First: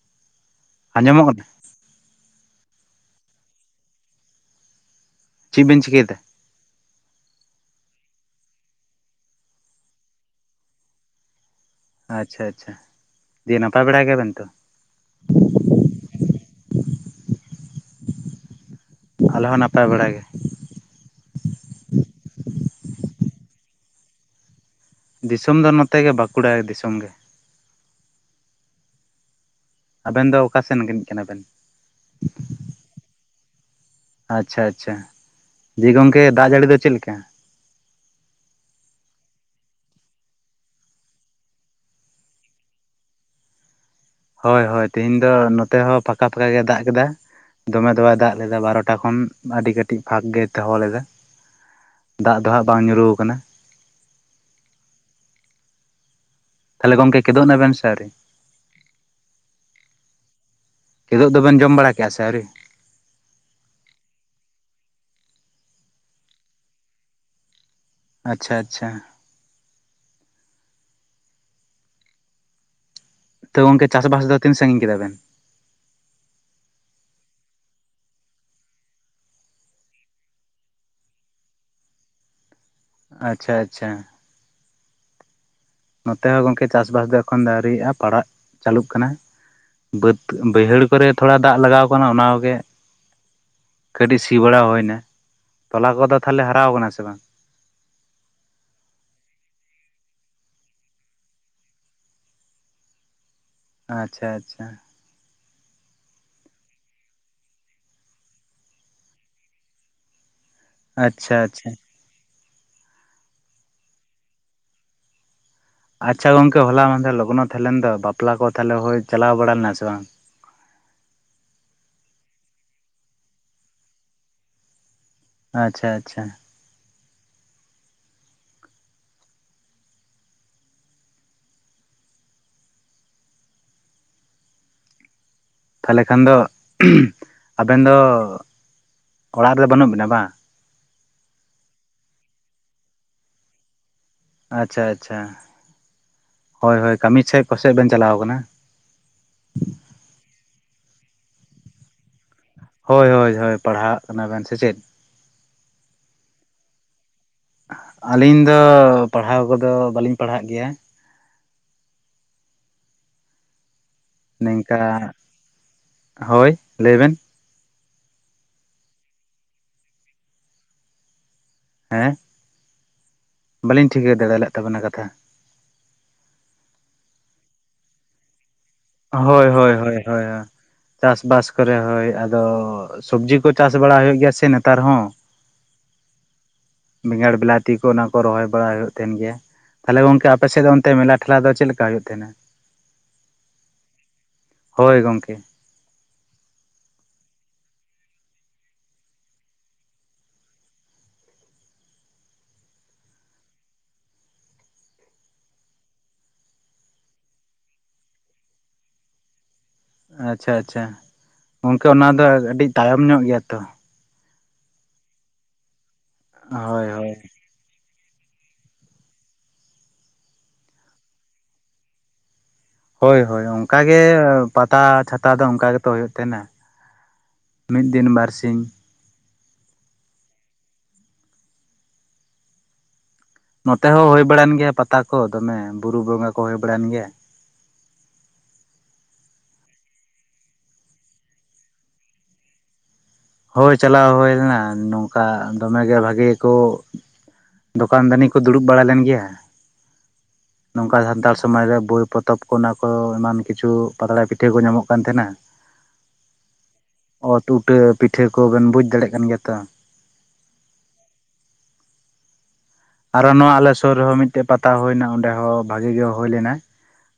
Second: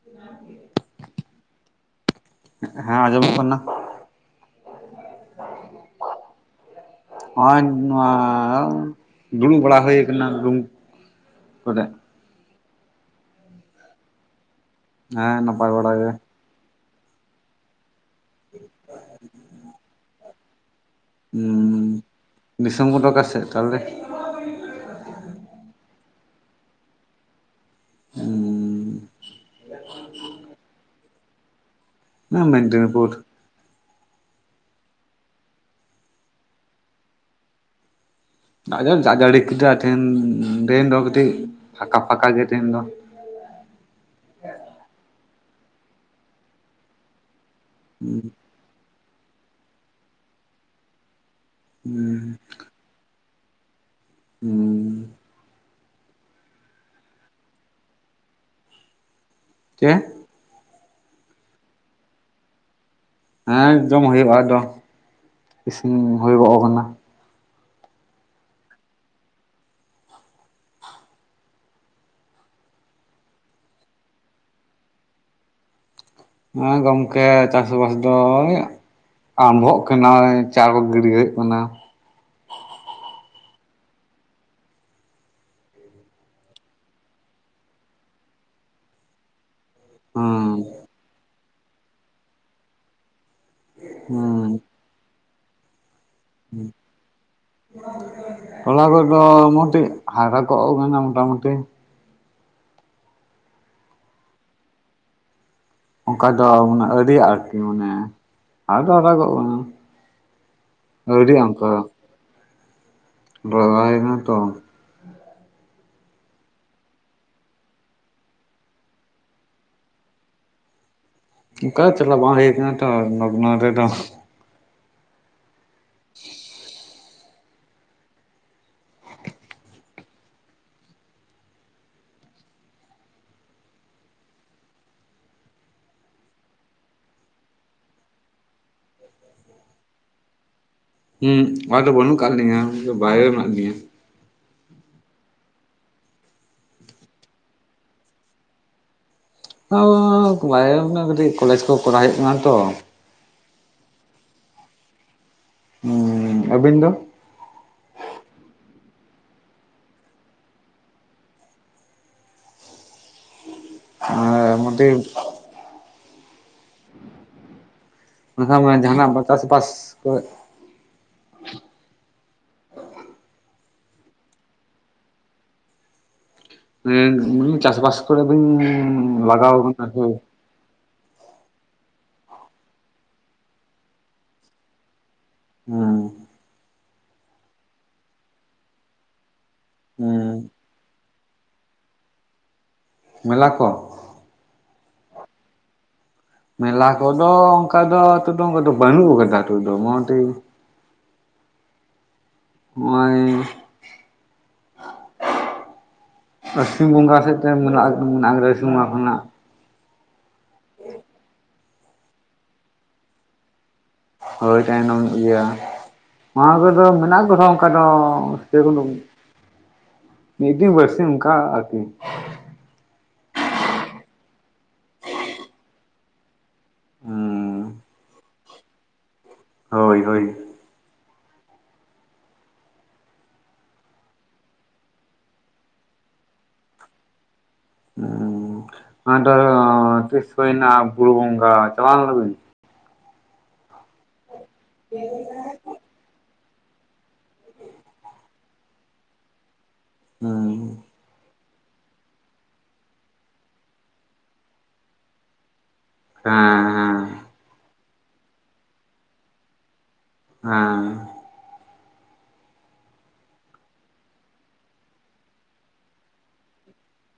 [unintelligible] ᱟᱸᱡᱚᱢᱚᱜ ᱠᱟᱱᱟ? ᱦᱮᱸ ᱟᱸᱡᱚᱢᱚᱜ ᱠᱟᱱᱟ᱾ ᱪᱮᱫ ᱵᱤᱱ ᱪᱤᱠᱟᱹᱭᱮᱫᱟ? ᱦᱚᱸᱜ-ᱚᱭ ᱱᱚᱣᱟ ᱫᱩᱲᱩᱵ ᱵᱟᱲᱟ ᱦᱩᱭ ᱠᱟᱱᱟ᱾ [unintelligible] ᱟᱪᱪᱷᱟ ᱟᱪᱪᱷᱟ ᱫᱤᱭᱮ ᱱᱟᱯᱟᱭ ᱵᱟᱲᱟ ᱜᱮᱭᱟᱵᱮᱱ ᱛᱚ? ᱦᱮᱸᱱᱟᱯᱟᱭ ᱵᱟᱲᱟ‌ ᱜᱮ ᱾ [unintelligible] ᱟᱞᱮ ᱦᱚᱸ ᱱᱟᱯᱟᱭ ᱵᱟᱲᱟᱭ ᱜᱮ ᱾ [unintelligible] ᱫᱤᱥᱚᱢ‌‌ ᱠᱚᱫᱚ ᱚᱠᱟ ᱥᱮ ᱛᱟᱦᱚᱞᱮ? ᱫᱤᱥᱚᱢ ᱫᱚ ᱱᱚᱛᱮ ᱜᱮ ᱵᱟᱸᱠᱩᱲᱟ ᱫᱤᱥᱚᱢ ᱜᱮ᱾ ᱦᱩᱸ [unintelligible] ᱟᱵᱮᱱ ᱫᱚ ᱚᱠᱟ ᱥᱮ ᱨᱤᱱᱤᱡ [unintelligible] ᱠᱟᱱᱟ ᱵᱮᱱ? ᱢᱮᱫᱱᱤᱯᱩᱨ᱾ ᱟᱪᱪᱷᱟ ᱟᱪᱪᱷᱟ, ᱫᱤᱭᱮ ᱜᱚᱝᱠᱮ ᱫᱟᱜ ᱡᱟᱹᱲᱤ ᱫᱚ ᱪᱮᱫ ᱞᱮᱠᱟ? [unintelligible] ᱫᱟᱜ ᱡᱟᱹᱲᱤ ᱠᱮᱫᱟ ᱛᱮᱦᱮᱧ ᱛᱮᱦᱮᱧ ᱫᱚ ᱠᱟᱹᱴᱤᱡ ᱯᱷᱟᱸᱠᱟ ᱯᱷᱟᱸᱠᱟ ᱜᱮ ᱛᱮᱦᱮᱧ ᱫᱚ᱾ ᱦᱳᱭ ᱦᱳᱭ ᱛᱮᱦᱮᱧ ᱫᱚ ᱱᱚᱛᱮ ᱦᱚᱸ ᱯᱷᱟᱠᱟ ᱯᱷᱟᱠᱟ ᱜᱮᱭ ᱫᱟᱜ ᱠᱮᱫᱟ ᱫᱚᱢᱮ ᱫᱚᱢᱮᱭ ᱫᱟᱜ ᱞᱮᱫᱟ ᱵᱟᱨᱚ ᱴᱟ ᱠᱷᱚᱱ ᱟᱹᱰᱤ ᱠᱟᱹᱴᱤᱡ ᱯᱷᱟᱠ ᱜᱮᱭ ᱫᱚᱦᱚ ᱞᱮᱫᱟ ᱫᱟᱜ ᱫᱚ ᱦᱟᱸᱜ ᱵᱟᱝ ᱧᱩᱨᱩ ᱠᱟᱱᱟ᱾ ᱦᱩᱸ ᱛᱟᱦᱚᱞᱮ ᱜᱚᱝᱠᱮ ᱠᱮᱫᱚᱜ ᱱᱟ ᱵᱮᱱ ᱥᱮ ᱟᱹᱣᱨᱤ? ᱪᱮᱫ ᱠᱮᱫᱳᱜ ᱫᱚ ᱵᱮᱱ ᱡᱚᱢ ᱵᱟᱲᱟ ᱠᱮᱜᱼᱟ ᱥᱮ ᱟᱹᱣᱨᱤ? ᱦᱮᱸ ᱡᱚᱢ ᱦᱩᱭᱩᱜᱼᱟ᱾ ᱟᱫᱚ ᱤᱥᱤᱱ ᱦᱳᱭ-ᱜᱚᱜ ᱠᱟᱱᱟ᱾ ᱟᱪᱪᱷᱟ ᱟᱪᱪᱷᱟ, ᱛᱳ ᱜᱚᱝᱠᱮ ᱪᱟᱥ-ᱵᱟᱥ ᱫᱚ ᱛᱤᱱ ᱥᱟᱹᱜᱤᱧ ᱠᱮᱫᱟ ᱵᱮᱱ? ᱮᱸ ᱜᱚᱜᱠᱮ ᱪᱟᱥ ᱵᱟᱥ ᱫᱚ ᱟᱢᱵᱷᱚᱜ ᱠᱟᱱᱟ ᱪᱟ ᱜᱤᱰᱤ ᱦᱳᱭᱳᱜ ᱠᱟᱱᱟ᱾ ᱟᱪᱪᱷᱟ ᱟᱪᱪᱷᱟ, ᱱᱚᱛᱮ ᱦᱚᱸ ᱜᱚᱝᱠᱮ ᱪᱟᱥ-ᱵᱟᱥ ᱫᱚ ᱮᱠᱷᱚᱱ ᱟᱹᱣᱨᱤᱜᱼᱟ ᱯᱟᱲᱟᱜ ᱪᱟᱹᱞᱩᱜ ᱠᱟᱱᱟ᱾ ᱵᱟᱹᱫᱽ ᱦᱩᱸ ᱵᱟᱹᱭᱦᱟᱹᱲ ᱠᱚᱨᱮ ᱛᱷᱚᱲᱟ ᱫᱟᱜ ᱞᱟᱜᱟᱣ ᱠᱟᱱᱟ ᱚᱱᱟ ᱠᱚ ᱜᱮ ᱠᱟᱹᱴᱤᱡ ᱥᱤ ᱦᱩᱸ ᱵᱟᱲᱟ ᱦᱩᱭᱱᱟ᱾ᱛᱚᱞᱟ ᱠᱚᱫᱚ ᱛᱟᱦᱚᱞᱮ ᱦᱟᱨᱟᱣ ᱠᱟᱱᱟ ᱥᱮ ᱵᱟᱝ? ᱛᱚᱞᱟ ᱠᱚᱫᱚ ᱢᱚᱴᱤᱡ ᱦᱟᱨᱟ ᱠᱚᱜ ᱠᱟᱱᱟ ᱢᱚᱴᱟᱢᱩᱴᱤ᱾ ᱟᱪᱪᱷᱟ ᱟᱪᱪᱷᱟ, ᱚᱝᱠᱟ ᱫᱚ ᱢᱟᱱᱮ ᱟᱹᱣᱨᱤ ᱟᱨᱠᱤ ᱢᱟᱱᱮ ᱦᱟᱨᱟ ᱫᱚ ᱦᱟᱨᱟᱜᱚᱜ ᱠᱟᱱᱟ᱾ ᱟᱹᱣᱨᱤ ᱟᱪᱪᱷᱟ ᱚᱝᱠᱟ ᱟᱪᱪᱷᱟ ᱫᱚ [unintelligible] ᱟᱪᱪᱷᱟ ᱜᱚᱝᱠᱮ ᱦᱚᱞᱟ ᱢᱟᱦᱫᱮᱨ ᱞᱚᱜᱱᱚ ᱛᱟᱦᱮᱸ ᱞᱮᱱ ᱫᱚ, ᱵᱟᱯᱞᱟ ᱠᱚ ᱛᱟᱦᱚᱞᱮ ᱦᱚᱭ ᱪᱟᱞᱟᱣ ᱵᱟᱲᱟ ᱞᱮᱱᱟ ᱥᱮ ᱵᱟᱝ? ᱚᱝᱠᱟ ᱫᱚ ᱪᱟᱞᱟᱜ ᱵᱟᱝ ᱦᱳᱭ ᱠᱟᱱᱟ ᱛᱚ ᱞᱚᱜᱱᱚ ᱨᱮᱫᱚ᱾ ᱟᱪᱪᱷᱟ ᱟᱪᱪᱷᱟ, ᱛᱟᱦᱚᱞᱮ ᱠᱷᱟᱱ ᱫᱚ, ᱟᱵᱮᱱ ᱫᱚ ᱚᱲᱟᱜ ᱨᱮ ᱵᱟᱹᱱᱩᱜ ᱵᱮᱱᱟ ᱵᱟᱝ? ᱦᱩᱸ ᱚᱲᱟᱜ ᱨᱮᱫᱚ ᱵᱟᱹᱱᱩᱜ ᱟᱠᱟᱫ ᱞᱤᱧᱟᱹ ᱵᱟᱭᱨᱮ ᱢᱮᱱᱟᱜ ᱞᱤᱧᱟᱹ᱾ ᱟᱪᱪᱷᱟ ᱟᱪᱪᱷᱟ, ᱦᱳᱭ ᱦᱳᱭ ᱠᱟᱹᱢᱤ ᱫᱮᱜ ᱯᱟᱥᱮᱜ ᱵᱮᱱ ᱪᱟᱞᱟᱣ ᱟᱠᱟᱱᱟ? [unintelligible] ᱠᱟᱹᱴᱤᱡ ᱠᱚᱞᱮᱡᱽ ᱠᱚ ᱠᱚᱨᱟᱣ ᱦᱩᱭᱩᱜ ᱠᱟᱱᱟ ᱛᱚ᱾ ᱦᱳᱭ ᱦᱳᱭ ᱦᱳᱭ ᱯᱟᱲᱦᱟᱜ ᱠᱟᱱᱟ ᱵᱮᱱ ᱥᱮ ᱪᱮᱫ? ᱩᱸᱸ ᱟᱹᱵᱤᱱ ᱫᱚ? ᱟᱹᱞᱤᱧ ᱫᱚ ᱯᱟᱲᱦᱟᱣ ᱠᱚᱫᱚ ᱵᱟᱹᱞᱤᱧ ᱯᱟᱲᱦᱟᱜ ᱜᱮᱭᱟ᱾ ᱱᱤᱝᱠᱟ ᱢᱚᱴᱤ ᱦᱳᱭ, ᱞᱟᱹᱭ ᱵᱮᱱ? [unintelligible] ᱡᱟᱦᱟᱸᱱᱟᱜ ᱵᱟ [unintelligible] ᱥᱮ ᱵᱟᱥ ᱠᱚ ᱦᱮᱸ, ᱵᱟᱹᱞᱤᱧ ᱴᱷᱤᱠᱟᱹ ᱫᱟᱲᱮ ᱞᱮᱜ ᱛᱟᱵᱮᱱᱟ ᱠᱟᱛᱷᱟ᱾ ᱦᱩᱸ ᱪᱟᱥ-ᱵᱟᱥ ᱠᱚᱨᱮ ᱫᱚᱧ, ᱦᱳᱭ ᱦᱳᱭ ᱦᱳᱭ ᱦᱳᱭ, ᱪᱟᱥ-ᱵᱟᱥ ᱠᱚᱨᱮ ᱦᱳᱭ, ᱟᱫᱚ ᱥᱚᱵᱽᱡᱤ ᱠᱚ ᱪᱟᱥ ᱵᱟᱲᱟ ᱦᱩᱭᱩᱜ ᱜᱮᱭᱟ ᱥᱮ ᱱᱮᱛᱟᱨ ᱦᱚᱸ᱾ ᱦᱩᱸ ᱵᱮᱸᱜᱟᱲ ᱵᱮᱞᱟᱹᱛᱤ ᱠᱚ ᱚᱱᱟ ᱠᱚ ᱨᱚᱦᱚᱭ ᱵᱟᱲᱟ ᱦᱩᱭᱩᱜ ᱛᱟᱦᱮᱸᱱ ᱜᱮ᱾ ᱛᱟᱦᱚᱞᱮ ᱦᱩᱸ ᱜᱚᱝᱠᱮ ᱟᱯᱮ ᱥᱮᱫ ᱫᱚ ᱚᱱᱛᱮ ᱢᱮᱞᱟ ᱴᱷᱮᱞᱟ ᱫᱚ ᱪᱮᱫ ᱞᱮᱠᱟ ᱦᱩᱭᱩᱜ ᱛᱟᱦᱮᱸᱱᱟ? ᱢᱮᱞᱟ ᱠᱚ᱾ ᱦᱳᱭ ᱜᱚᱝᱠᱮ᱾ ᱢᱮᱞᱟ ᱠᱚᱫᱚ ᱚᱱᱠᱟ ᱫᱚ ᱟᱫᱚ ᱵᱟᱹᱱᱩᱜ ᱠᱟᱫᱟ ᱱᱤᱛᱟᱹᱜ ᱫᱚ᱾ ᱱᱚᱜᱼᱚᱭ ᱟᱥᱤᱱ ᱵᱚᱸᱜᱟ ᱥᱮᱫᱛᱮ [unintelligible] ᱠᱷᱚᱱᱟᱜ᱾ ᱟᱪᱪᱷᱟ ᱟᱪᱪᱷᱟ, ᱜᱚᱝᱠᱮ ᱚᱱᱟ ᱫᱚ ᱟᱹᱰᱤ ᱛᱟᱭᱚᱢ ᱧᱚᱜ ᱜᱮᱭᱟ ᱛᱚ᱾ ᱦᱳᱭ ᱛᱟᱭᱱᱚᱢ ᱧᱚᱜ ᱜᱮᱭᱟ ᱱᱚᱣᱟ ᱠᱚᱫᱚ ᱦᱳᱭ ᱦᱳᱭ ᱢᱮᱱᱟᱜ ᱨᱮᱦᱚ ᱚᱱᱠᱟ ᱫᱚ [unintelligible] ᱢᱤᱫ ᱫᱤᱱ ᱵᱟᱨᱥᱤ ᱚᱱᱠᱟ ᱟᱨᱠᱤ᱾ ᱦᱳᱭ ᱦᱳᱭ ᱚᱱᱠᱟ ᱜᱮ ᱯᱟᱛᱟ ᱪᱷᱟᱛᱟ ᱫᱚ ᱚᱱᱠᱟ ᱜᱮᱛᱚ ᱦᱩᱭᱩᱜ ᱛᱟᱦᱮᱸᱱᱟ᱾ ᱦᱩᱸ᱾ ᱢᱤᱫ ᱫᱤᱱ ᱵᱟᱨ ᱥᱤᱧ᱾ ᱦᱳᱭ ᱦᱳᱭ᱾ ᱱᱚᱛᱮ ᱦᱚᱸ ᱦᱩᱭ ᱵᱟᱲᱟᱭᱮᱱ ᱜᱮᱭᱟ ᱯᱟᱛᱟ ᱠᱚ ᱫᱚᱢᱮ ᱵᱩᱨᱩ ᱵᱚᱸᱜᱟ ᱠᱚ ᱦᱩᱭ ᱵᱟᱲᱟᱭᱮᱱ ᱜᱮᱭᱟ᱾ ᱚᱻ ᱟᱫᱚ ᱛᱤᱥ ᱦᱩᱭᱱᱟ ᱵᱩᱨᱩ ᱵᱚᱝᱜᱟ ᱪᱟᱞᱟᱣ ᱞᱮᱱᱟᱵᱤᱱ? ᱦᱳᱭ ᱪᱟᱞᱟᱣ ᱦᱳᱭ ᱞᱮᱱᱟ ᱱᱚᱝᱠᱟ ᱫᱚᱢᱮ ᱜᱮ ᱵᱷᱟᱜᱮ ᱠᱚ ᱫᱚᱠᱟᱱ ᱫᱟᱱᱤ ᱠᱚ ᱫᱩᱲᱩᱵ ᱵᱟᱲᱟ ᱞᱮᱱ ᱜᱮᱭᱟ᱾ ᱱᱚᱝᱠᱟ ᱥᱟᱱᱛᱟᱲ ᱥᱚ ᱥᱚᱢᱟᱡ ᱨᱮ ᱵᱳᱭ ᱯᱚᱛᱚᱵ ᱠᱚ ᱚᱱᱟ ᱠᱚ ᱮᱢᱟᱱ ᱠᱤᱪᱷᱩ ᱯᱟᱛᱲᱟ ᱯᱤᱴᱷᱟᱹ ᱠᱚ ᱧᱟᱢᱚᱜ ᱠᱟᱱ ᱛᱟᱦᱮᱱᱟ᱾ ᱦᱮᱸ᱾ ᱚᱛ ᱩᱴᱟᱹ ᱯᱤᱴᱷᱟᱹ ᱠᱚᱵᱮᱱ ᱵᱩᱡᱽ ᱫᱟᱲᱮᱭᱟᱜ ᱠᱟᱱ ᱜᱮᱭᱟ ᱛᱚ᱾ ᱦᱟᱸ᱾ ᱟᱨᱚ ᱱᱚᱣᱟ ᱟᱞᱮ ᱥᱩᱨ ᱨᱮᱦᱚᱸ ᱢᱤᱫᱽᱴᱮᱡ ᱯᱟᱛᱟ ᱦᱩᱭᱱᱟ ᱚᱸᱰᱮ ᱦᱚᱸ ᱵᱷᱟᱜᱤ ᱜᱮ ᱦᱩᱭ ᱞᱮᱱᱟ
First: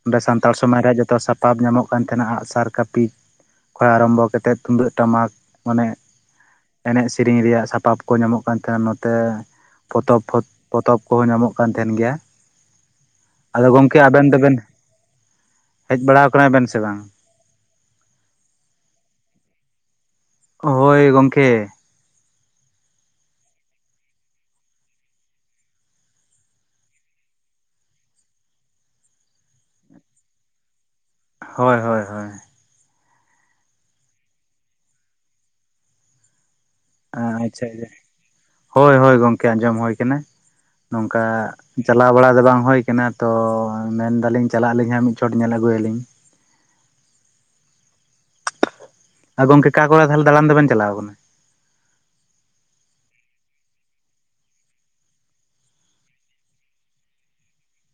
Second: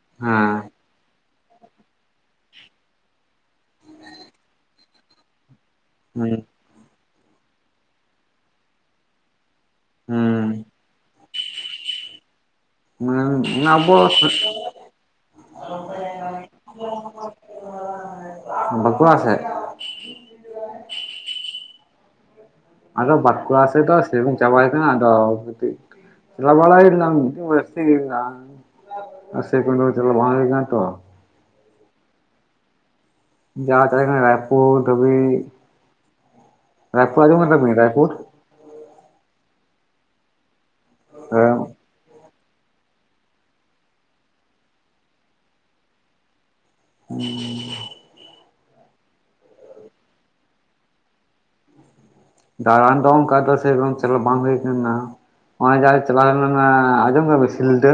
ᱚᱸᱰᱮ ᱥᱟᱱᱛᱟᱲ ᱦᱮᱸ ᱥᱚᱢᱟᱡ ᱨᱮᱱᱟᱜ ᱡᱚᱛᱚ ᱥᱟᱯᱟᱵ ᱧᱟᱢᱚᱜ ᱠᱟᱱ ᱛᱟᱦᱮᱱᱟ ᱟᱜᱼᱥᱟᱨ ᱠᱟᱹᱯᱤ ᱠᱷᱚᱭ ᱟᱨᱚᱢᱵᱚ ᱠᱟᱛᱮᱫ ᱛᱩᱢᱫᱟᱹᱜ ᱴᱟᱢᱟᱠ᱾ ᱚᱱᱮ ᱦᱳᱭ᱾ ᱮᱱᱮᱡ ᱥᱮᱨᱮᱧ ᱨᱮᱭᱟᱜ ᱥᱟᱯᱟᱯ ᱠᱚ ᱧᱟᱢᱚᱜ ᱠᱟᱱ ᱛᱟᱦᱮᱱᱟ ᱱᱚᱛᱮ ᱯᱚᱛᱚᱵ ᱯᱚ ᱦᱩᱸ ᱯᱚᱛᱚᱵ ᱠᱚᱦᱚᱸ ᱧᱟᱢᱚᱜ ᱠᱟᱱ ᱛᱟᱦᱮᱱ ᱜᱮᱭᱟ᱾ ᱦᱩᱸ ᱟᱫᱚ ᱟᱵᱚ ᱜᱚᱝᱠᱮ ᱟᱵᱮᱱ ᱫᱚᱵᱮᱱ ᱦᱮᱡ ᱵᱟᱲᱟ ᱠᱟᱱᱟ ᱵᱮᱱ ᱥᱮ ᱵᱟᱝ? [unintelligible] ᱵᱟᱠᱩᱲᱟ ᱥᱮᱫ? ᱦᱳᱭ ᱜᱚᱝᱠᱮ᱾ ᱟᱫᱚ ᱵᱟᱠᱩᱲᱟ ᱥᱮᱡ ᱫᱚ ᱥᱮᱨᱚᱠᱚᱢ ᱪᱟᱜ ᱵᱟᱭ ᱦᱳᱭ ᱠᱟᱱᱟ ᱟᱫᱚ ᱠᱟᱴᱤᱡ [unintelligible] ᱥᱮ ᱨᱚᱠᱚᱢ ᱫᱚ ᱪᱟᱞᱟᱣ ᱵᱟᱝ ᱦᱳᱭ ᱠᱟᱱᱟ ᱛᱚ᱾ ᱦᱳᱭ ᱦᱳᱭ ᱦᱳᱭ᱾ ᱡᱟ ᱪᱟᱞᱟᱣ ᱦᱳᱭ ᱠᱟᱱᱟ ᱨᱟᱭᱯᱩᱨ ᱫᱷᱟᱵᱤᱡ, ᱨᱟᱭᱯᱩᱨ ᱟᱡᱚᱢ ᱟᱪᱪᱷᱟ ᱠᱟᱫᱟᱵᱤᱱ ᱟᱪᱪᱷᱟ ᱨᱟᱭᱯᱩᱨ? ᱦᱳᱭ ᱦᱳᱭ ᱜᱚᱝᱠᱮ ᱟᱸᱡᱚᱢ ᱦᱳᱭ ᱠᱟᱱᱟ ᱱᱚᱝᱠᱟ ᱪᱟᱞᱟᱣ ᱵᱟᱲᱟ ᱫᱚ ᱵᱟᱝ ᱦᱩᱭ ᱠᱟᱱᱟ ᱛᱚ ᱢᱮᱱᱫᱟᱞᱤᱧ ᱪᱟᱞᱟᱜ ᱟᱹᱞᱤᱧ ᱦᱟᱸᱜ ᱢᱤᱫ ᱪᱷᱚᱴ ᱧᱮᱞ ᱟᱹᱜᱩᱭᱟᱞᱤᱧ᱾ [unintelligible] ᱟᱨ ᱜᱚᱝᱠᱮ ᱚᱠᱟ ᱠᱚᱨᱮ ᱛᱟᱦᱞᱮ ᱫᱟᱲᱟᱱ ᱫᱚᱵᱮᱱ ᱪᱟᱞᱟᱣ ᱠᱟᱱᱟ? ᱫᱟᱲᱟᱱ ᱫᱚ ᱚᱱᱠᱟ ᱫᱚ ᱥᱮᱨᱚᱢ ᱪᱟᱞᱟᱣ ᱵᱟᱝ ᱦᱩᱭ ᱠᱟᱱᱟ᱾ ᱚᱜᱚᱭ ᱡᱟᱦᱟ ᱪᱟᱞᱟᱣ ᱦᱳᱭ ᱞᱮᱱᱟ ᱟᱡᱚᱢ ᱫᱟᱵᱤᱱ ᱥᱤᱞᱫᱟᱹ?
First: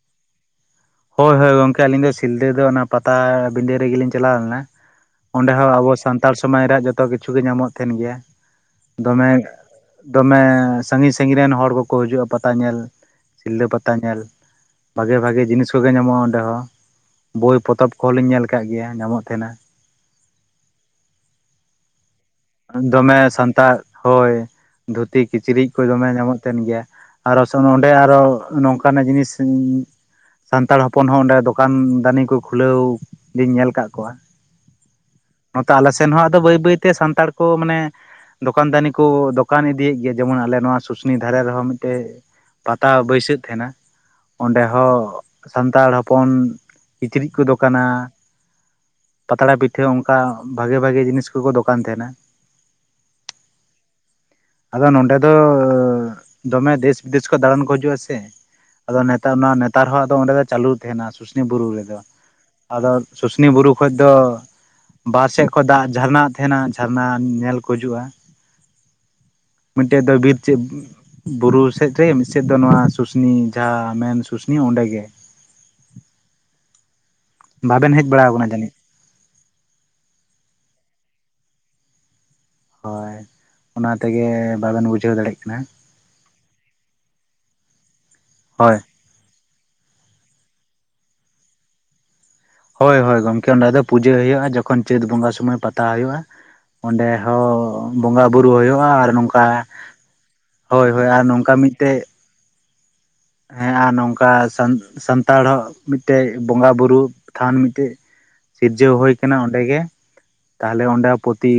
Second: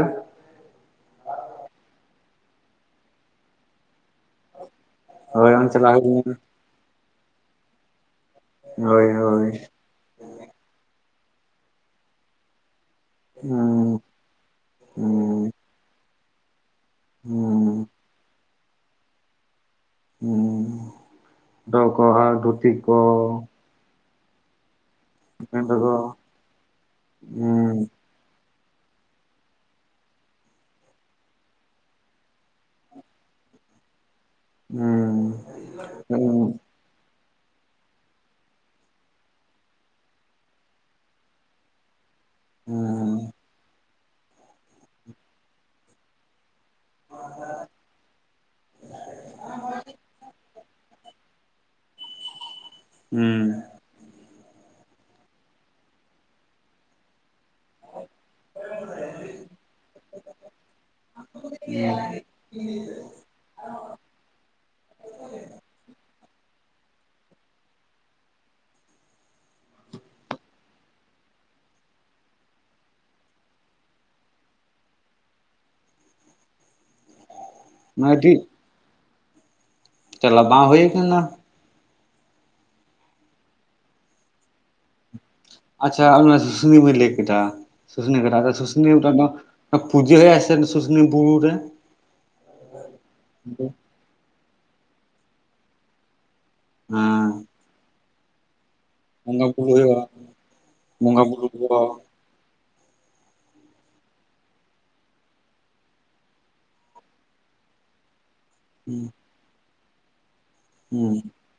ᱦᱳᱭ ᱦᱳᱭ ᱜᱚᱝᱠᱮ ᱟᱹᱞᱤᱧ ᱫᱚ ᱥᱤᱞᱫᱟᱹ ᱫᱚ ᱚᱱᱟ ᱯᱟᱛᱟᱵᱤᱸᱰᱟᱹ ᱨᱮᱜᱮᱞᱤᱧ ᱪᱟᱞᱟᱣ ᱞᱮᱱᱟ᱾ ᱚᱸᱰᱮ ᱦᱳᱭ ᱦᱚᱸ ᱟᱵᱚ ᱪᱟᱞᱟᱣ ᱦᱩᱭ ᱥᱟᱱᱛᱟᱲ ᱞᱮᱱᱟ᱾ ᱥᱚᱢᱟᱡᱽ ᱨᱮᱭᱟᱜ ᱡᱚᱛᱚ ᱠᱤᱪᱷᱩ ᱜᱮ ᱧᱟᱢᱚᱜ ᱛᱟᱦᱮᱱ ᱜᱮᱭᱟ ᱦᱳᱭ ᱫᱚᱢᱮ ᱦᱳᱭ ᱫᱚᱢᱮ ᱥᱟᱹᱜᱤᱧ ᱥᱟᱹᱜᱤᱧ ᱨᱮᱱ ᱦᱚᱲ ᱠᱚᱠᱚ ᱦᱤᱡᱩᱜᱼᱟ ᱯᱟᱛᱟ ᱧᱮᱞ ᱦᱩᱸ ᱥᱤᱞᱫᱟᱹ ᱯᱟᱛᱟ ᱛᱟ ᱧᱮᱞ ᱵᱷᱟᱜᱮ ᱵᱷᱟᱜᱮ ᱦᱩᱸ ᱡᱤᱱᱤᱥ ᱠᱚᱜᱮ ᱧᱟᱢᱚᱜᱼᱟ ᱚᱸᱰᱮ ᱦᱚᱸ᱾ ᱵᱳᱭ, ᱦᱩᱸ ᱯᱚᱛᱚᱵ᱾ ᱠᱚᱦᱚᱞᱤᱧ ᱧᱮᱞ ᱠᱟᱜ ᱜᱮᱭᱟ ᱧᱟᱢᱚᱜ ᱛᱟᱦᱮᱱᱟ᱾ [unintelligible] ᱫᱚᱢᱮ ᱥᱟᱱᱛᱟᱲ ᱦᱳᱭ᱾ ᱫᱷᱩᱛᱤ ᱦᱩᱸ ᱠᱤᱪᱨᱤᱡ ᱠᱚ ᱫᱚᱢᱮ ᱧᱟᱢᱚᱜ ᱛᱟᱦᱮᱱ ᱜᱮᱭᱟ᱾ ᱟᱨᱚ ᱥᱚ ᱱᱚᱸᱰᱮ ᱟᱨᱚ ᱱᱚᱝ ᱠᱟᱱᱟᱜ ᱡᱤᱱᱤᱥ ᱤᱧ ᱥᱟᱱᱛᱟᱲ ᱦᱚᱯᱚᱱ ᱦᱚᱸ ᱚᱸᱰᱮ ᱫᱚᱠᱟᱱ ᱫᱟᱱᱤ ᱠᱚ ᱠᱷᱩᱞᱟᱹᱣ ᱞᱤᱧ ᱧᱮᱞ ᱟᱠᱟᱫ ᱠᱚᱣᱟ᱾ ᱦᱩᱸ ᱱᱚᱛᱮ ᱟᱞᱮ ᱥᱮᱱ ᱦᱚᱸ ᱟᱫᱚ ᱦᱩᱸ ᱵᱟᱹᱭ ᱵᱟᱹᱭᱛᱮ ᱥᱟᱱᱛᱟᱲ ᱠᱚ ᱢᱟᱱᱮ ᱫᱚᱠᱟᱱ ᱫᱟᱱᱤ ᱠᱚ ᱫᱚᱠᱟᱱ ᱤᱫᱤᱭᱮᱫ ᱜᱮᱭᱟ᱾ ᱡᱮᱢᱚᱱ ᱟᱞᱮ ᱱᱚᱣᱟ ᱥᱩᱥᱱᱤ ᱫᱷᱟᱨᱮ ᱨᱮᱦᱚᱸ ᱢᱤᱫᱴᱮᱡ ᱯᱟᱛᱟ ᱦᱩᱸ ᱵᱟᱹᱭᱥᱟᱹᱜ ᱛᱟᱦᱮᱱᱟ ᱚᱸᱰᱮ ᱦᱚᱸ ᱥᱟᱱᱛᱟᱲ ᱦᱚᱯᱚᱱ ᱠᱤᱪᱨᱤᱡ ᱠᱚ ᱫᱚᱠᱟᱱᱟ᱾ ᱯᱟᱛᱲᱟ ᱯᱤᱴᱷᱟᱹ ᱚᱱᱠᱟ ᱵᱷᱟᱜᱮ ᱵᱷᱟᱜᱮ ᱡᱤᱱᱤᱥ ᱛᱩ ᱠᱚ ᱫᱚᱠᱟᱱ ᱛᱟᱦᱮᱱᱟ᱾ ᱦᱩᱸ᱾ ᱟᱫᱚ ᱱᱚᱰᱮ ᱫᱚ ᱫᱚᱢᱮ ᱫᱮᱥ ᱵᱤᱫᱮᱥ ᱠᱷᱚᱡ ᱫᱟᱬᱟᱱ ᱠᱚ ᱦᱤᱡᱩᱜ-ᱟ ᱥᱮ᱾ ᱟᱫᱚ ᱱᱮᱛᱟᱨ ᱚᱱᱟ ᱱᱮᱛᱟᱨ ᱦᱚᱸᱫᱚ ᱚᱸᱰᱮ ᱫᱚ ᱪᱟᱹᱞᱩ ᱛᱟᱦᱮᱱᱟ ᱥᱩᱥᱱᱤ ᱵᱩᱨᱩ ᱨᱮᱫᱚ᱾ ᱢᱟᱱᱮ ᱟᱫᱚ ᱥᱩᱥᱱᱤ ᱵᱩᱨᱩ ᱠᱷᱚᱡ ᱫᱚ ᱵᱟᱨ ᱥᱮᱫ ᱠᱷᱚᱡ ᱫᱟᱜ ᱡᱷᱟᱨᱱᱟᱜ ᱛᱟᱦᱮᱸᱱᱟ ᱡᱷᱟᱨᱱᱟ ᱧᱮᱞ ᱠᱚ ᱦᱤᱡᱩᱜ-ᱟ᱾ ᱢᱤᱫᱴᱮᱡ ᱫᱚᱭ ᱵᱤᱨ ᱪᱮᱫ ᱵᱩᱨᱩ ᱥᱮᱫ ᱨᱮ ᱢᱤᱫᱥᱮᱫ ᱫᱚ ᱱᱚᱣᱟ ᱥᱩᱥᱱᱤ ᱡᱟᱦᱟᱸ ᱢᱮᱱ ᱥᱩᱥᱱᱤ ᱚᱸᱰᱮ ᱜᱮ᱾ ᱵᱟᱵᱮᱱ ᱦᱮᱡ ᱵᱟᱲᱟᱣ ᱟᱹᱰᱤ ᱠᱟᱱᱟ ᱡᱟᱹᱱᱤᱡ᱾ ᱪᱟᱞᱟᱣ ᱵᱟᱝ ᱦᱳᱭ ᱠᱟᱱᱟ᱾ ᱦᱳᱭ ᱚᱱᱟ ᱛᱮᱜᱮ ᱵᱟᱵᱮᱱ ᱵᱩᱡᱷᱟᱹᱣ ᱫᱟᱲᱮᱜ ᱠᱟᱱᱟ᱾ ᱟᱪᱪᱷᱟ ᱚᱱᱟ ᱥᱩᱥᱱᱤ ᱵᱤᱱ ᱞᱟᱹᱭ ᱠᱮᱫᱟ ᱥᱩᱥᱱᱤ ᱜᱟᱰᱟ ᱟᱫᱚ ᱦᱳᱭ ᱥᱩᱥᱱᱤ [unintelligible] ᱫᱚ ᱟ ᱯᱩᱡᱟᱹ ᱦᱳᱭᱳᱜ-ᱟ ᱥᱮ ᱥᱩᱥᱱᱤ ᱵᱩᱨᱩ ᱨᱮ? ᱦᱳᱭ ᱦᱳᱭ ᱜᱚᱢᱠᱮ ᱚᱸᱰᱮ ᱫᱚ ᱯᱩᱡᱟᱹ ᱦᱳᱭᱳᱜ-ᱟ᱾ ᱡᱚᱠᱷᱚᱱ ᱪᱟᱹᱛ ᱵᱚᱸᱜᱟ ᱥᱚᱢᱚᱭ ᱯᱟᱛᱟ ᱦᱳᱭᱳᱜ-ᱟ᱾ ᱚᱸᱰᱮ ᱦᱮᱸ ᱦᱚᱸ ᱵᱚᱸᱜᱟ ᱵᱩᱨᱩ ᱦᱳᱭᱳᱜ-ᱟ ᱟᱨ ᱱᱚᱝᱠᱟ ᱵᱚᱸᱜᱟ ᱵᱩᱨᱩ ᱦᱩᱭᱩᱜᱼᱟ ᱦᱳᱭ ᱦᱳᱭ ᱵᱚᱸᱜᱟ ᱟᱨ ᱵᱩᱨᱩ ᱱᱚᱝᱠᱟ ᱠᱚ ᱢᱤᱫᱴᱮᱡ ᱦᱮᱸ ᱟᱨ ᱱᱚᱝᱠᱟ ᱥᱟᱱ-ᱥᱟᱱᱛᱟᱲ ᱦᱚᱸ ᱢᱤᱫᱴᱮᱡ ᱵᱚᱸᱜᱟ ᱵᱩᱨᱩ ᱛᱷᱟᱱ ᱢᱤᱫᱴᱮᱡ ᱥᱤᱨᱡᱟᱹᱣ ᱦᱩᱸ ᱦᱳᱭ ᱠᱟᱱᱟ ᱚᱸᱰᱮ ᱜᱮ᱾ ᱛᱟᱦᱚᱞᱮ ᱚᱸᱰᱮ ᱦᱩᱸ ᱯᱚᱛᱤ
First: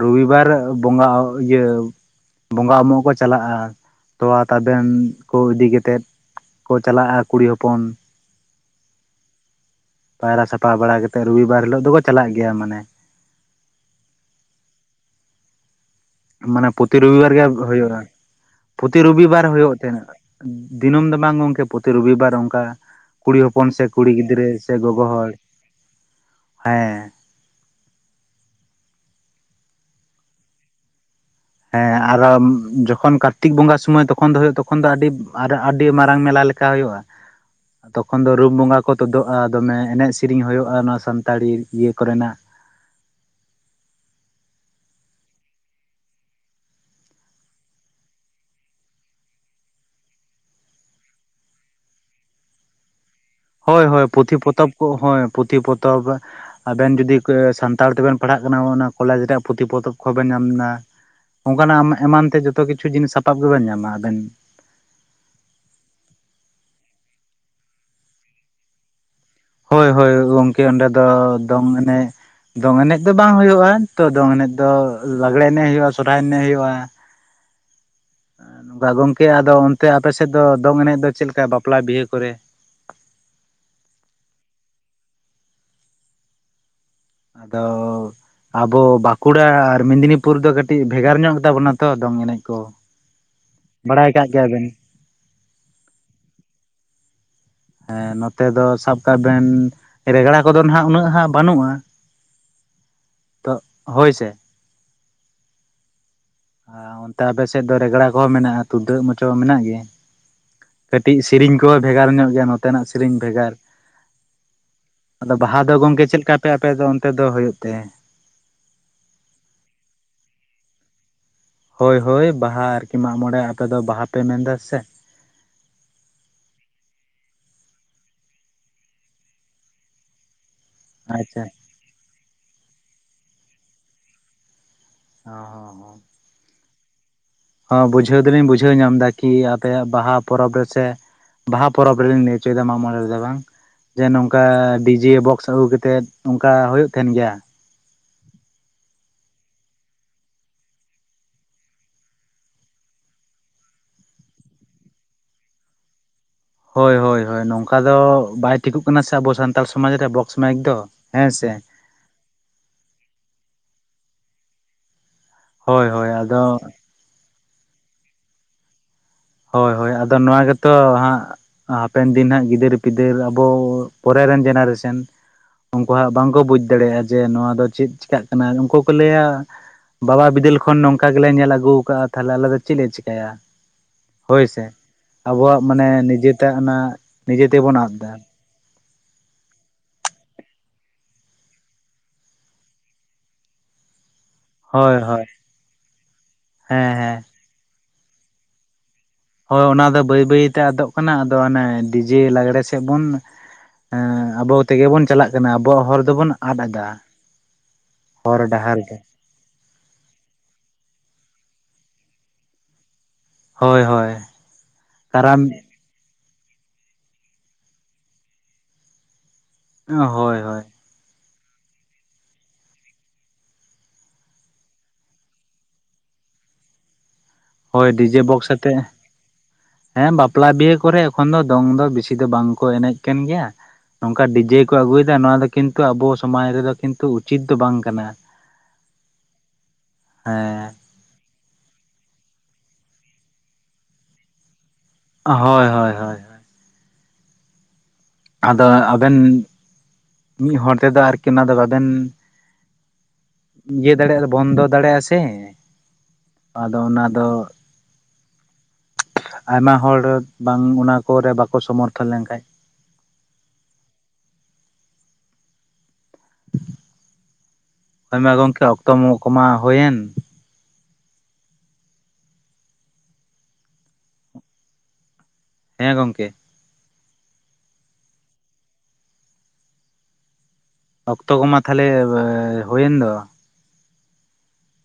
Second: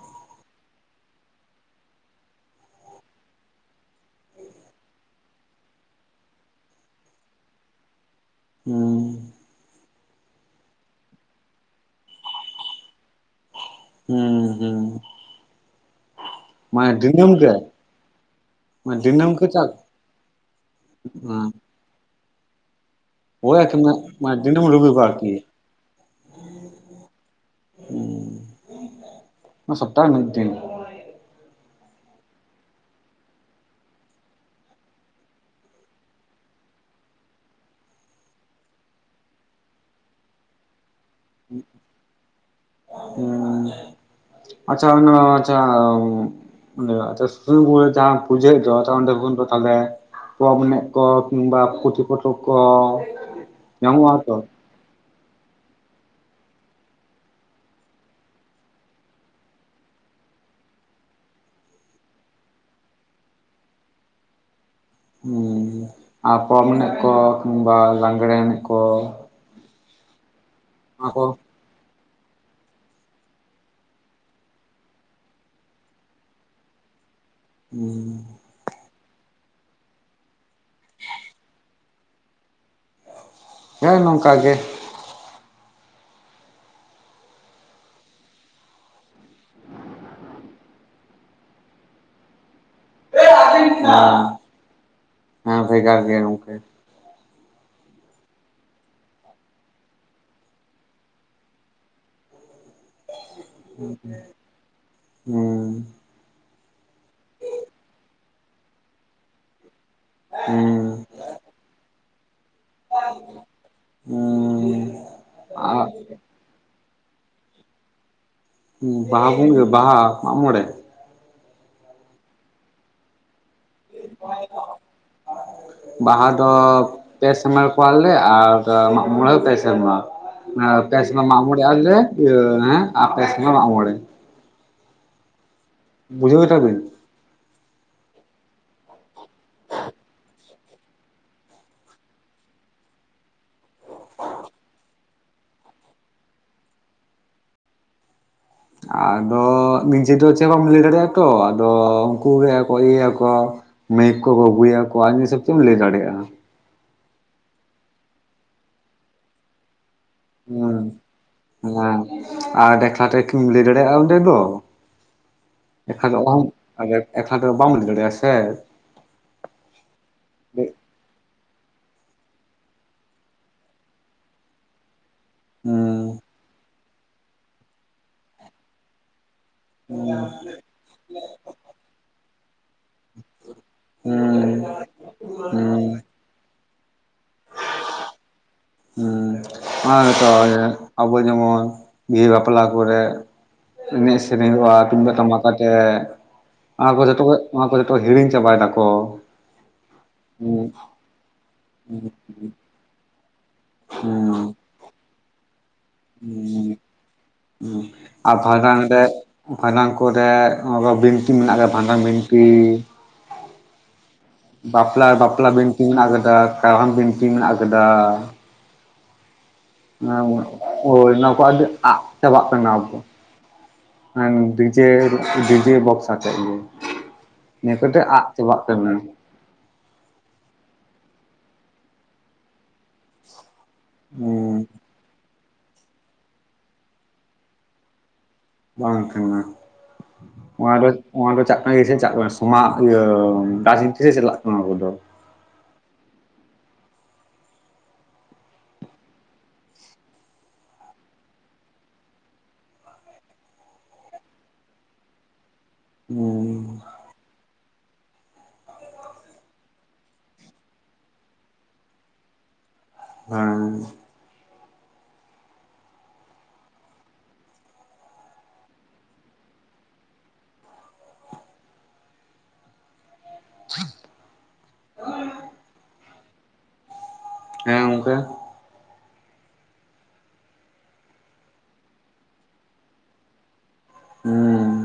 ᱨᱚᱵᱤᱵᱟᱨ ᱵᱚᱸᱜᱟ ᱤᱭᱟᱹ ᱵᱚᱸᱜᱟ ᱩᱢᱚᱜ ᱠᱚ ᱪᱟᱞᱟᱜ-ᱟ᱾ ᱛᱚᱣᱟ ᱛᱟᱵᱮᱱ ᱠᱚ ᱤᱫᱤ ᱠᱟᱛᱮᱫ᱾ ᱠᱚ ᱪᱟᱞᱟᱜ-ᱟ ᱠᱩᱲᱤ ᱦᱚᱯᱚᱱ ᱦᱩᱸ᱾ ᱯᱟᱭᱨᱟ ᱥᱟᱯᱷᱟ ᱵᱟᱲᱟ ᱠᱟᱛᱮᱫ ᱨᱚᱵᱤᱵᱟᱨ ᱦᱤᱞᱳᱜ ᱫᱚᱠᱚ ᱪᱟᱞᱟᱜ ᱜᱮᱭᱟ ᱢᱟᱱᱮ᱾ ᱦᱩᱸ ᱦᱩᱸ᱾ ᱢᱟᱱᱮ ᱯᱨᱚᱛᱤ ᱨᱚᱵᱤᱵᱟᱨ ᱜᱮ ᱦᱩᱭᱩᱜ-ᱟ᱾ ᱯᱨᱚᱛᱤ ᱢᱟᱱᱮ ᱫᱤᱱᱟᱹᱢ ᱨᱚᱵᱤᱵᱟᱨ ᱜᱮ ᱪᱟᱜ ᱦᱩᱭᱩᱜ ᱛᱟᱦᱮᱸᱱᱟ᱾ ᱫᱤᱱᱟᱹᱢ ᱫᱚ ᱵᱟᱝ ᱦᱮᱸ ᱜᱚᱝᱠᱮ ᱯᱨᱚᱛᱤ ᱨᱚᱵᱤᱵᱟᱨ ᱚᱱᱠᱟ ᱠᱩᱲᱤ ᱳᱭ ᱦᱚᱯᱚᱱ ᱟᱨᱠᱤ ᱥᱮ ᱠᱩᱲᱤ ᱢᱟᱱᱮ ᱜᱤᱫᱽᱨᱟᱹ ᱫᱤᱱᱟᱹᱢ ᱥᱮ ᱜᱚᱜᱚ ᱨᱚᱵᱤᱵᱟᱨ ᱦᱚᱲ ᱟᱨᱠᱤ ᱦᱮᱸ᱾ ᱦᱩᱸ ᱚᱱᱟ ᱥᱚᱯᱛᱟ ᱨᱮ ᱢᱤᱫ ᱫᱤᱱ᱾ ᱦᱮᱸ ᱟᱨᱚ ᱡᱚᱠᱷᱚᱱ ᱠᱟᱨᱛᱤᱠ ᱵᱚᱸᱜᱟ ᱥᱳᱢᱟᱹᱭ ᱛᱚᱠᱷᱚᱱ ᱫᱚ ᱦᱳᱭᱳᱜ ᱛᱚᱠᱷᱚᱱ ᱫᱚ ᱟᱹᱰᱤ ᱥᱨ ᱟᱹᱰᱤ ᱢᱟᱨᱟᱝ ᱢᱮᱞᱟ ᱞᱮᱠᱟ ᱦᱳᱭᱳᱜ-ᱟ᱾ ᱛᱚᱠᱷᱚᱱ ᱫᱚ ᱨᱩᱢ ᱵᱚᱸᱜᱟ ᱠᱚ ᱛᱳᱫᱳᱜ-ᱟ ᱫᱚᱢᱮ᱾ ᱮᱱᱮᱡ ᱥᱮᱨᱤᱧ ᱦᱩᱭᱩᱜ-ᱟ ᱱᱚᱣᱟ ᱥᱟᱱ ᱛᱟᱲᱤ ᱤᱭᱟᱹ ᱠᱚᱨᱮᱱᱟᱜ᱾ ᱦᱩᱸ ᱟᱪᱪᱷᱟ ᱚᱱᱟ ᱟᱪᱪᱷᱟ᱾ ᱚᱸᱰᱮ ᱮᱛᱮ ᱥᱩᱥᱱᱤ ᱵᱩᱨᱩ ᱨᱮ ᱡᱟᱦᱟᱸ ᱯᱩᱡᱟᱹ ᱦᱩᱭᱩᱜ ᱫᱚ ᱛᱚᱠᱷᱚᱱ ᱚᱸᱰᱮ [unintelligible] ᱛᱟᱦᱞᱮ ᱯᱚᱨᱚᱵᱽ ᱮᱱᱮᱡ ᱠᱚ ᱠᱤᱝᱵᱟ ᱯᱩᱛᱷᱤ ᱯᱚᱛᱚᱵ ᱠᱚ᱾ ᱦᱳᱭ ᱦᱳᱭ ᱧᱟᱢᱚᱜᱼᱟ ᱛᱚ? ᱯᱩᱛᱷᱤ ᱯᱚᱛᱚᱵ ᱠᱚ ᱦᱳᱭ ᱯᱩᱛᱷᱤ ᱯᱚᱛᱚᱵ ᱟᱵᱮᱱ ᱡᱩᱫᱤ ᱥᱟᱱᱛᱟᱲ ᱛᱮᱵᱮᱱ ᱯᱟᱲᱦᱟᱜ ᱠᱟᱱᱟ ᱠᱚᱞᱮᱡᱽ ᱨᱮᱭᱟᱜ ᱯᱩᱛᱷᱤ ᱯᱚᱛᱚᱵ ᱵᱮᱱ ᱧᱟᱢᱫᱟ᱾ ᱚᱱᱠᱟᱱᱟᱜ ᱮᱢᱟᱱ ᱛᱮ ᱡᱚᱛᱚ ᱠᱤᱪᱷᱩ ᱡᱤᱱᱤᱥ ᱥᱟᱯᱟᱵ ᱜᱮᱵᱮᱱ ᱧᱟᱢᱟ ᱟᱵᱮᱱ? ᱦᱩᱸ ᱟᱨ ᱯᱚᱨᱚᱢ ᱮᱱᱮᱡ ᱠᱚ ᱠᱤᱢᱵᱟ ᱞᱟᱸᱜᱽᱬᱮ ᱮᱱᱮᱡ ᱠᱚ, ᱦᱳᱭ ᱦᱳᱭ ᱜᱚᱝᱠᱮ ᱚᱸᱰᱮ ᱫᱚ ᱚᱱᱟ ᱠᱚ ᱫᱚᱝ ᱮᱱᱮᱡ, ᱫᱚᱝ ᱮᱱᱮᱡ ᱫᱚ ᱵᱟᱝ ᱦᱳᱭᱳᱜᱼᱟ ᱛᱚ ᱫᱚᱝ ᱮᱱᱮᱡ ᱫᱚ ᱞᱟᱜᱽᱲᱮ ᱮᱱᱮᱡ ᱦᱳᱭᱳᱜᱼᱟ ᱥᱚᱨᱦᱟᱭ ᱮᱱᱮᱡ ᱦᱳᱭᱳᱜᱼᱟ᱾ [inaudible] ᱦᱩᱸ, ᱚᱱᱠᱟ ᱜᱚᱝᱠᱮ ᱟᱫᱚ ᱚᱱᱛᱮ ᱟᱯᱮᱥᱮᱫ ᱫᱚᱝ ᱮᱱᱮᱡ ᱫᱚ ᱪᱮᱫ ᱞᱮᱠᱟ ᱵᱟᱯᱞᱟ ᱵᱤᱦᱟᱹ ᱠᱚᱨᱮ? ᱦᱮᱸ ᱱᱚᱝᱠᱟ ᱜᱮ᱾ ᱟᱫᱚ ᱟᱵᱚ ᱵᱟᱸᱠᱩᱲᱟ ᱟᱨ ᱢᱮᱫᱽᱱᱤᱯᱩᱨ ᱫᱚ ᱠᱟᱹᱴᱤᱡ ᱵᱷᱮᱜᱟᱨ ᱧᱚᱜ ᱜᱮᱛᱟ ᱵᱚᱱᱟ ᱛᱚ ᱫᱚᱝ ᱮᱱᱮᱡ ᱠᱚ᱾ ᱵᱟᱲᱟᱭ ᱠᱟᱜ ᱜᱮᱭᱟ ᱵᱮᱱ [unintelligible] ᱦᱮᱸ ᱵᱷᱮᱜᱟᱨ ᱜᱮᱭᱟ ᱜᱚᱝᱠᱮ᱾ ᱦᱮᱸ ᱱᱚᱛᱮ ᱫᱚ ᱥᱟᱵ ᱠᱟᱜ ᱵᱮᱱ ᱨᱮᱜᱽᱲᱟ ᱠᱚᱫᱚ ᱱᱟᱦᱟᱜ ᱩᱱᱟᱹᱜ ᱦᱟᱸᱜ ᱵᱟᱹᱱᱩᱜ-ᱟ ᱾ ᱦᱳᱭ ᱥᱮ ᱦᱩᱸ, ᱟᱨ ᱚᱱᱛᱮ ᱟᱯᱮᱥᱮᱫ ᱫᱚ ᱨᱮᱜᱽᱲᱟ ᱠᱚᱦᱚᱸ ᱢᱮᱱᱟᱜ-ᱟ ᱛᱩᱫᱟᱹᱜ ᱢᱟᱪᱚ ᱢᱮᱱᱟᱜ ᱜᱮᱭᱟ ᱦᱩᱸ ᱠᱟᱹᱴᱤᱡ ᱥᱮᱨᱤᱧ ᱠᱚᱦᱚᱸ ᱵᱷᱮᱜᱟᱨ ᱧᱚᱜ ᱜᱮᱭᱟ ᱱᱚᱛᱮᱱᱟᱜ ᱥᱮᱤᱨᱤᱧ ᱵᱷᱮᱜᱟᱨ ᱦᱩᱸ ᱟᱫᱚ ᱵᱟᱦᱟ ᱫᱚ ᱟᱨ ᱜᱚᱢᱠᱮ ᱪᱮᱫ ᱞᱮᱠᱟ ᱯᱮ ᱟᱯᱮ ᱫᱚ ᱚᱱᱛᱮ ᱫᱚ ᱦᱩᱭᱩᱜ ᱛᱮ? ᱵᱟᱦᱟ ᱵᱚ ᱵᱟᱦᱟ ᱢᱟᱜ-ᱢᱚᱲᱮ, ᱦᱳᱭ ᱦᱳᱭ ᱵᱟᱦᱟ ᱟᱨᱠᱤ ᱢᱟᱜᱢᱚᱬᱮ ᱟᱯᱮᱫᱚ ᱵᱟᱦᱟ ᱯᱮ ᱢᱮᱱ ᱮᱫᱟ ᱥᱮ? ᱵᱟᱦᱟ ᱫᱚ ᱯᱮ ᱥᱮᱨᱢᱟ ᱠᱚᱣᱟᱞᱮ ᱟᱨ ᱢᱟᱜ ᱢᱚᱬᱮ ᱯᱮ ᱥᱮᱢᱨᱟ᱾ ᱯᱮᱥ ᱥᱮᱢᱟ ᱟᱪᱪᱷᱟ ᱢᱟᱜ-ᱢᱚᱬᱮ ᱟᱞᱮ ᱤᱭᱟ ᱦᱮᱸ ᱟᱯᱮ ᱥᱮᱢᱟ ᱢᱟᱜ-ᱢᱚᱬᱮ᱾ ᱦᱚ ᱦᱚ ᱦᱚ, ᱵᱩᱡᱷᱟᱹᱣ ᱠᱮᱫᱟ ᱵᱤᱱ? ᱦᱚᱸ ᱵᱩᱡᱷᱟᱹᱣ ᱫᱚᱞᱤᱧ ᱵᱩᱡᱷᱟᱹᱣ ᱧᱟᱢ ᱫᱟ ᱠᱤ ᱟᱯᱮᱭᱟᱜ ᱵᱟᱦᱟ ᱯᱚᱨᱚᱵᱽ ᱨᱮᱥᱮ ᱵᱟᱦᱟ ᱯᱚᱨᱚᱵᱽ ᱨᱮᱞᱤᱧ ᱞᱟᱹᱭ ᱦᱚᱪᱚᱭᱮᱫᱟ ᱢᱟᱜ ᱢᱚᱬᱮ ᱨᱮᱫᱚ ᱵᱟᱝ᱾ ᱡᱮ ᱱᱚᱝᱠᱟ ᱰᱤᱡᱮ ᱵᱚᱠᱥ ᱟᱹᱜᱩ ᱠᱟᱛᱮᱜ ᱱᱚᱝᱠᱟ ᱦᱳᱭᱳᱜ ᱛᱟᱦᱮᱱ ᱜᱮᱭᱟ? ᱟᱫᱚ ᱱᱤᱡᱮ ᱫᱚ ᱪᱮᱫ ᱦᱚ ᱵᱟᱢ ᱞᱟᱹᱭ ᱫᱟᱲᱮᱭᱟᱜ-ᱟ ᱛᱚ ᱟᱫᱚ ᱩᱱᱠᱩ ᱜᱮ ᱤᱭᱟᱹᱭᱟᱠᱚ᱾ ᱢᱟᱹᱭᱤᱠ ᱠᱚ ᱟᱹᱜᱩᱭᱟᱠᱚ ᱟᱡ ᱦᱤᱥᱟᱹᱵ ᱪᱮᱫ ᱮᱢ ᱞᱟᱹᱭ ᱫᱟᱲᱮᱭᱟᱜ-ᱟ᱾ ᱦᱳᱭ ᱦᱳᱭ ᱦᱳᱭ ᱱᱚᱝᱠᱟ ᱫᱚ ᱵᱟᱭ ᱴᱷᱤᱠᱚᱜ ᱠᱟᱱᱟ ᱥᱮ ᱟᱵᱚ ᱥᱟᱱᱛᱟᱲ ᱥᱚᱢᱟᱡᱽ ᱨᱮ ᱵᱚᱠ ᱦᱮᱸ ᱦᱮᱸ ᱟᱨ ᱮᱠᱞᱟ ᱛᱮᱠᱤᱢ ᱞᱟᱹᱭ ᱫᱟᱲᱮᱭᱟᱜ-ᱟ ᱚᱸᱰᱮ ᱫᱚ᱾ ᱦᱳᱭ ᱮᱠᱷᱟ ᱦᱳᱭ ᱛᱮᱫᱚ ᱚᱦᱚᱢ, ᱟᱫᱚ ᱮᱠᱞᱟ ᱛᱮᱫᱚ ᱵᱟᱢ ᱞᱟᱹᱭ ᱫᱟᱲᱮᱭᱟᱜ-ᱟᱥᱮ᱾ ᱦᱳᱭ ᱦᱳᱭ ᱟᱫᱚ ᱱᱚᱣᱟ ᱜᱮᱛᱚ ᱦᱟᱸᱜ ᱦᱟᱯᱮᱱ ᱫᱤᱱ ᱦᱟᱸᱜ ᱜᱤᱫᱟᱹᱨ ᱯᱤᱫᱟᱹᱨ ᱟᱵᱚ ᱯᱚᱨᱮᱨᱮᱱ ᱡᱮᱱᱟᱨᱮᱥᱮᱱ ᱩᱱᱠᱩ ᱦᱟᱸᱜ ᱦᱩᱸ ᱵᱟᱝᱠᱚ ᱵᱩᱡ ᱫᱟᱲᱮᱭᱟᱜ-ᱟ ᱡᱮ ᱱᱚᱣᱟ ᱫᱚ ᱪᱮᱫ ᱪᱮᱤᱠᱟᱹᱜ ᱠᱟᱱᱟ ᱩᱱᱠᱩ ᱠᱚ ᱞᱟᱹᱭᱟ ᱵᱟᱵᱟ ᱵᱤᱫᱟᱹᱞ ᱠᱷᱚᱱ ᱱᱚᱝᱠᱟ ᱜᱮᱞᱮ ᱧᱮᱞ ᱟᱜᱩᱠᱟᱟᱜ-ᱟ ᱛᱟᱞᱦᱮ ᱟᱞᱮ ᱫᱚ ᱪᱮᱫ ᱞᱮ ᱪᱮᱠᱟᱹᱭᱟ? ᱦᱳᱭ ᱦᱩᱸ ᱥᱮ ᱟᱵᱚᱣᱟᱜ ᱦᱩᱸ ᱢᱟᱱᱮ ᱱᱤᱡᱮᱛᱮ ᱚᱱᱟ ᱱᱤᱡᱮ ᱛᱮᱵᱚᱱ ᱟᱫᱽ ᱫᱟ᱾ ᱦᱮᱸ ᱚᱱᱟ ᱜᱮᱛᱚ ᱟᱵᱚ ᱡᱮᱢᱚᱱ ᱵᱤᱦᱟᱹ ᱵᱟᱯᱞᱟ ᱠᱚᱨᱮᱜ ᱮᱱᱮᱡ ᱥᱮᱨᱮᱧ ᱦᱩᱭᱩᱜ-ᱟ ᱦᱳᱭ ᱛᱩᱢᱫᱟᱜ ᱦᱳᱭ ᱴᱟᱢᱟᱠ ᱟᱛᱮ ᱦᱮᱸ ᱚᱱᱟ ᱠᱚ ᱦᱮᱸ ᱡᱚᱛᱚ ᱠᱷᱚᱡ ᱱᱚᱣᱟ ᱠᱚ ᱡᱚᱛᱚ ᱦᱤᱲᱤᱧ ᱪᱟᱵᱟᱭ ᱫᱟᱠᱚ᱾ ᱦᱳᱭ ᱚᱱᱟ ᱫᱚ ᱵᱟᱹᱭ ᱵᱟᱹᱭᱛᱮ ᱦᱩᱸ ᱟᱫᱚᱜ ᱠᱟᱱᱟ ᱟᱫᱚ ᱚᱱᱮ ᱰᱤᱡᱮ ᱞᱟᱜᱽᱲᱮ ᱥᱮᱫ ᱵᱚᱱ ᱦᱮᱸ ᱦᱩᱸ ᱟᱵᱚ ᱛᱮᱜᱮ ᱵᱚᱱ ᱪᱟᱞᱟᱜ ᱠᱟᱱᱟ ᱟᱵᱚᱣᱟᱜ ᱦᱚᱨ ᱫᱚᱵᱚᱱ ᱟᱫᱽ ᱦᱩᱸ ᱫᱟ᱾ ᱟᱨ ᱵᱷᱟᱰᱟᱱ ᱨᱮ ᱵᱷᱟᱸᱰᱟᱱ ᱠᱚᱨᱮ ᱟᱵᱚᱭᱟᱜ ᱵᱤᱱᱛᱤ ᱢᱮᱱᱟᱜ ᱠᱟᱜ-ᱟ ᱵᱷᱟᱸᱰᱟᱱ ᱵᱤᱱᱛᱤ᱾ ᱦᱳᱭ ᱦᱳᱭ᱾ ᱵᱟᱯᱞᱟ ᱠᱟᱨᱟᱢ ᱵᱟᱯᱞᱟ ᱵᱤᱱᱛᱤ ᱢᱮᱱᱟᱜ ᱠᱟᱫᱟ ᱠᱟᱨᱟᱢ ᱵᱤᱱᱛᱤ ᱢᱮᱱᱟᱜ ᱠᱟᱫᱟ᱾ ᱦᱮᱸ ᱦᱳᱭ ᱦᱳᱭ ᱳᱭ ᱚᱱᱟ ᱠᱚ ᱟᱹᱰᱤ ᱟᱜ ᱪᱟᱵᱟᱜ ᱠᱟᱱᱟ ᱟᱵᱚ᱾ ᱦᱮᱸ ᱰᱤᱡᱮᱞ ᱰᱤᱡᱮ ᱵᱚᱠᱥ ᱟᱛᱮᱜ ᱜᱮ ᱱᱤᱭᱟᱹ ᱦᱳᱭ ᱠᱚᱛᱮ ᱰᱤᱡᱮ ᱟᱜ ᱵᱚᱠᱥ ᱪᱟᱵᱟᱜ ᱟᱛᱮ ᱠᱟᱱᱟ ᱾ ᱦᱮᱸ ᱵᱟᱯᱞᱟ ᱵᱤᱦᱟᱹ ᱠᱚᱨᱮ ᱮᱠᱷᱚᱱ ᱫᱚ ᱫᱚᱝ ᱫᱚ ᱵᱤᱥᱤ ᱫᱚ ᱵᱟᱝ ᱠᱚ ᱮᱱᱮᱡ ᱠᱟᱱ ᱜᱮᱭᱟ ᱱᱚᱝᱠᱟ ᱰᱤᱡᱮ ᱦᱩᱸ ᱠᱚ ᱟᱹᱜᱩᱭᱫᱟ ᱱᱚᱣᱟ ᱫᱚ ᱠᱤᱱᱛᱩ ᱟᱵᱚ ᱥᱚᱢᱟᱡᱽ ᱨᱮᱫᱚ ᱠᱤᱱᱛᱩ ᱩᱪᱤᱛ ᱫᱚ ᱵᱟᱝ ᱠᱟᱱᱟ ᱾ ᱵᱟᱝ ᱠᱟᱱᱟ ᱦᱮᱸ ᱚᱱᱟ ᱫᱚ ᱚᱱᱟ ᱫᱚ ᱪᱟᱜ ᱠᱟᱱᱟ ᱪᱟᱜ ᱠᱟᱱᱟ ᱥᱚᱢᱟ ᱤᱭᱟᱹ ᱨᱟᱡᱽᱱᱤᱛᱤ ᱥᱮ ᱪᱟᱞᱟᱜ ᱠᱟᱱᱟ ᱚᱱᱟ ᱠᱚᱫᱚ᱾ ᱦᱳᱭ ᱦᱳᱭ ᱦᱳᱭ ᱟᱫᱚ ᱟᱵᱮᱱ ᱢᱤᱫ ᱦᱚᱲ ᱛᱮᱫᱚ ᱟᱨᱠᱤ ᱚᱱᱟ ᱫᱚ ᱵᱟᱵᱮᱱ ᱤᱭᱟᱹ ᱫᱟᱲᱮᱜ-ᱟ ᱵᱚᱱᱫᱚ ᱫᱟᱲᱮᱜ-ᱟ ᱥᱮ ᱾ ᱟᱫᱚ ᱦᱩᱸ ᱚᱱᱟ ᱫᱚ ᱟᱭᱢᱟ ᱦᱚᱲ ᱵᱟᱝ ᱚᱱᱟ ᱠᱚᱨᱮ ᱵᱟᱠᱚ ᱥᱚᱢᱚᱨᱛᱷᱚᱱ ᱞᱮᱱᱠᱷᱟᱡ ᱾ ᱦᱮᱸ ᱦᱮᱸ ᱢᱟ ᱜᱚᱝᱠᱮ ᱚᱠᱛᱚ ᱠᱚᱢᱟ ᱦᱳᱭᱮᱱ [inaudible] ᱦᱮᱸ ᱜᱚᱝᱠᱮ ᱾ ᱦᱮᱸ ᱜᱚᱝᱠᱮ᱾ ᱚᱠᱛᱚ ᱠᱚᱢᱟ ᱛᱟᱦᱟᱞᱮ ᱦᱳᱭᱮᱱ ᱫᱚ ᱦᱩᱸ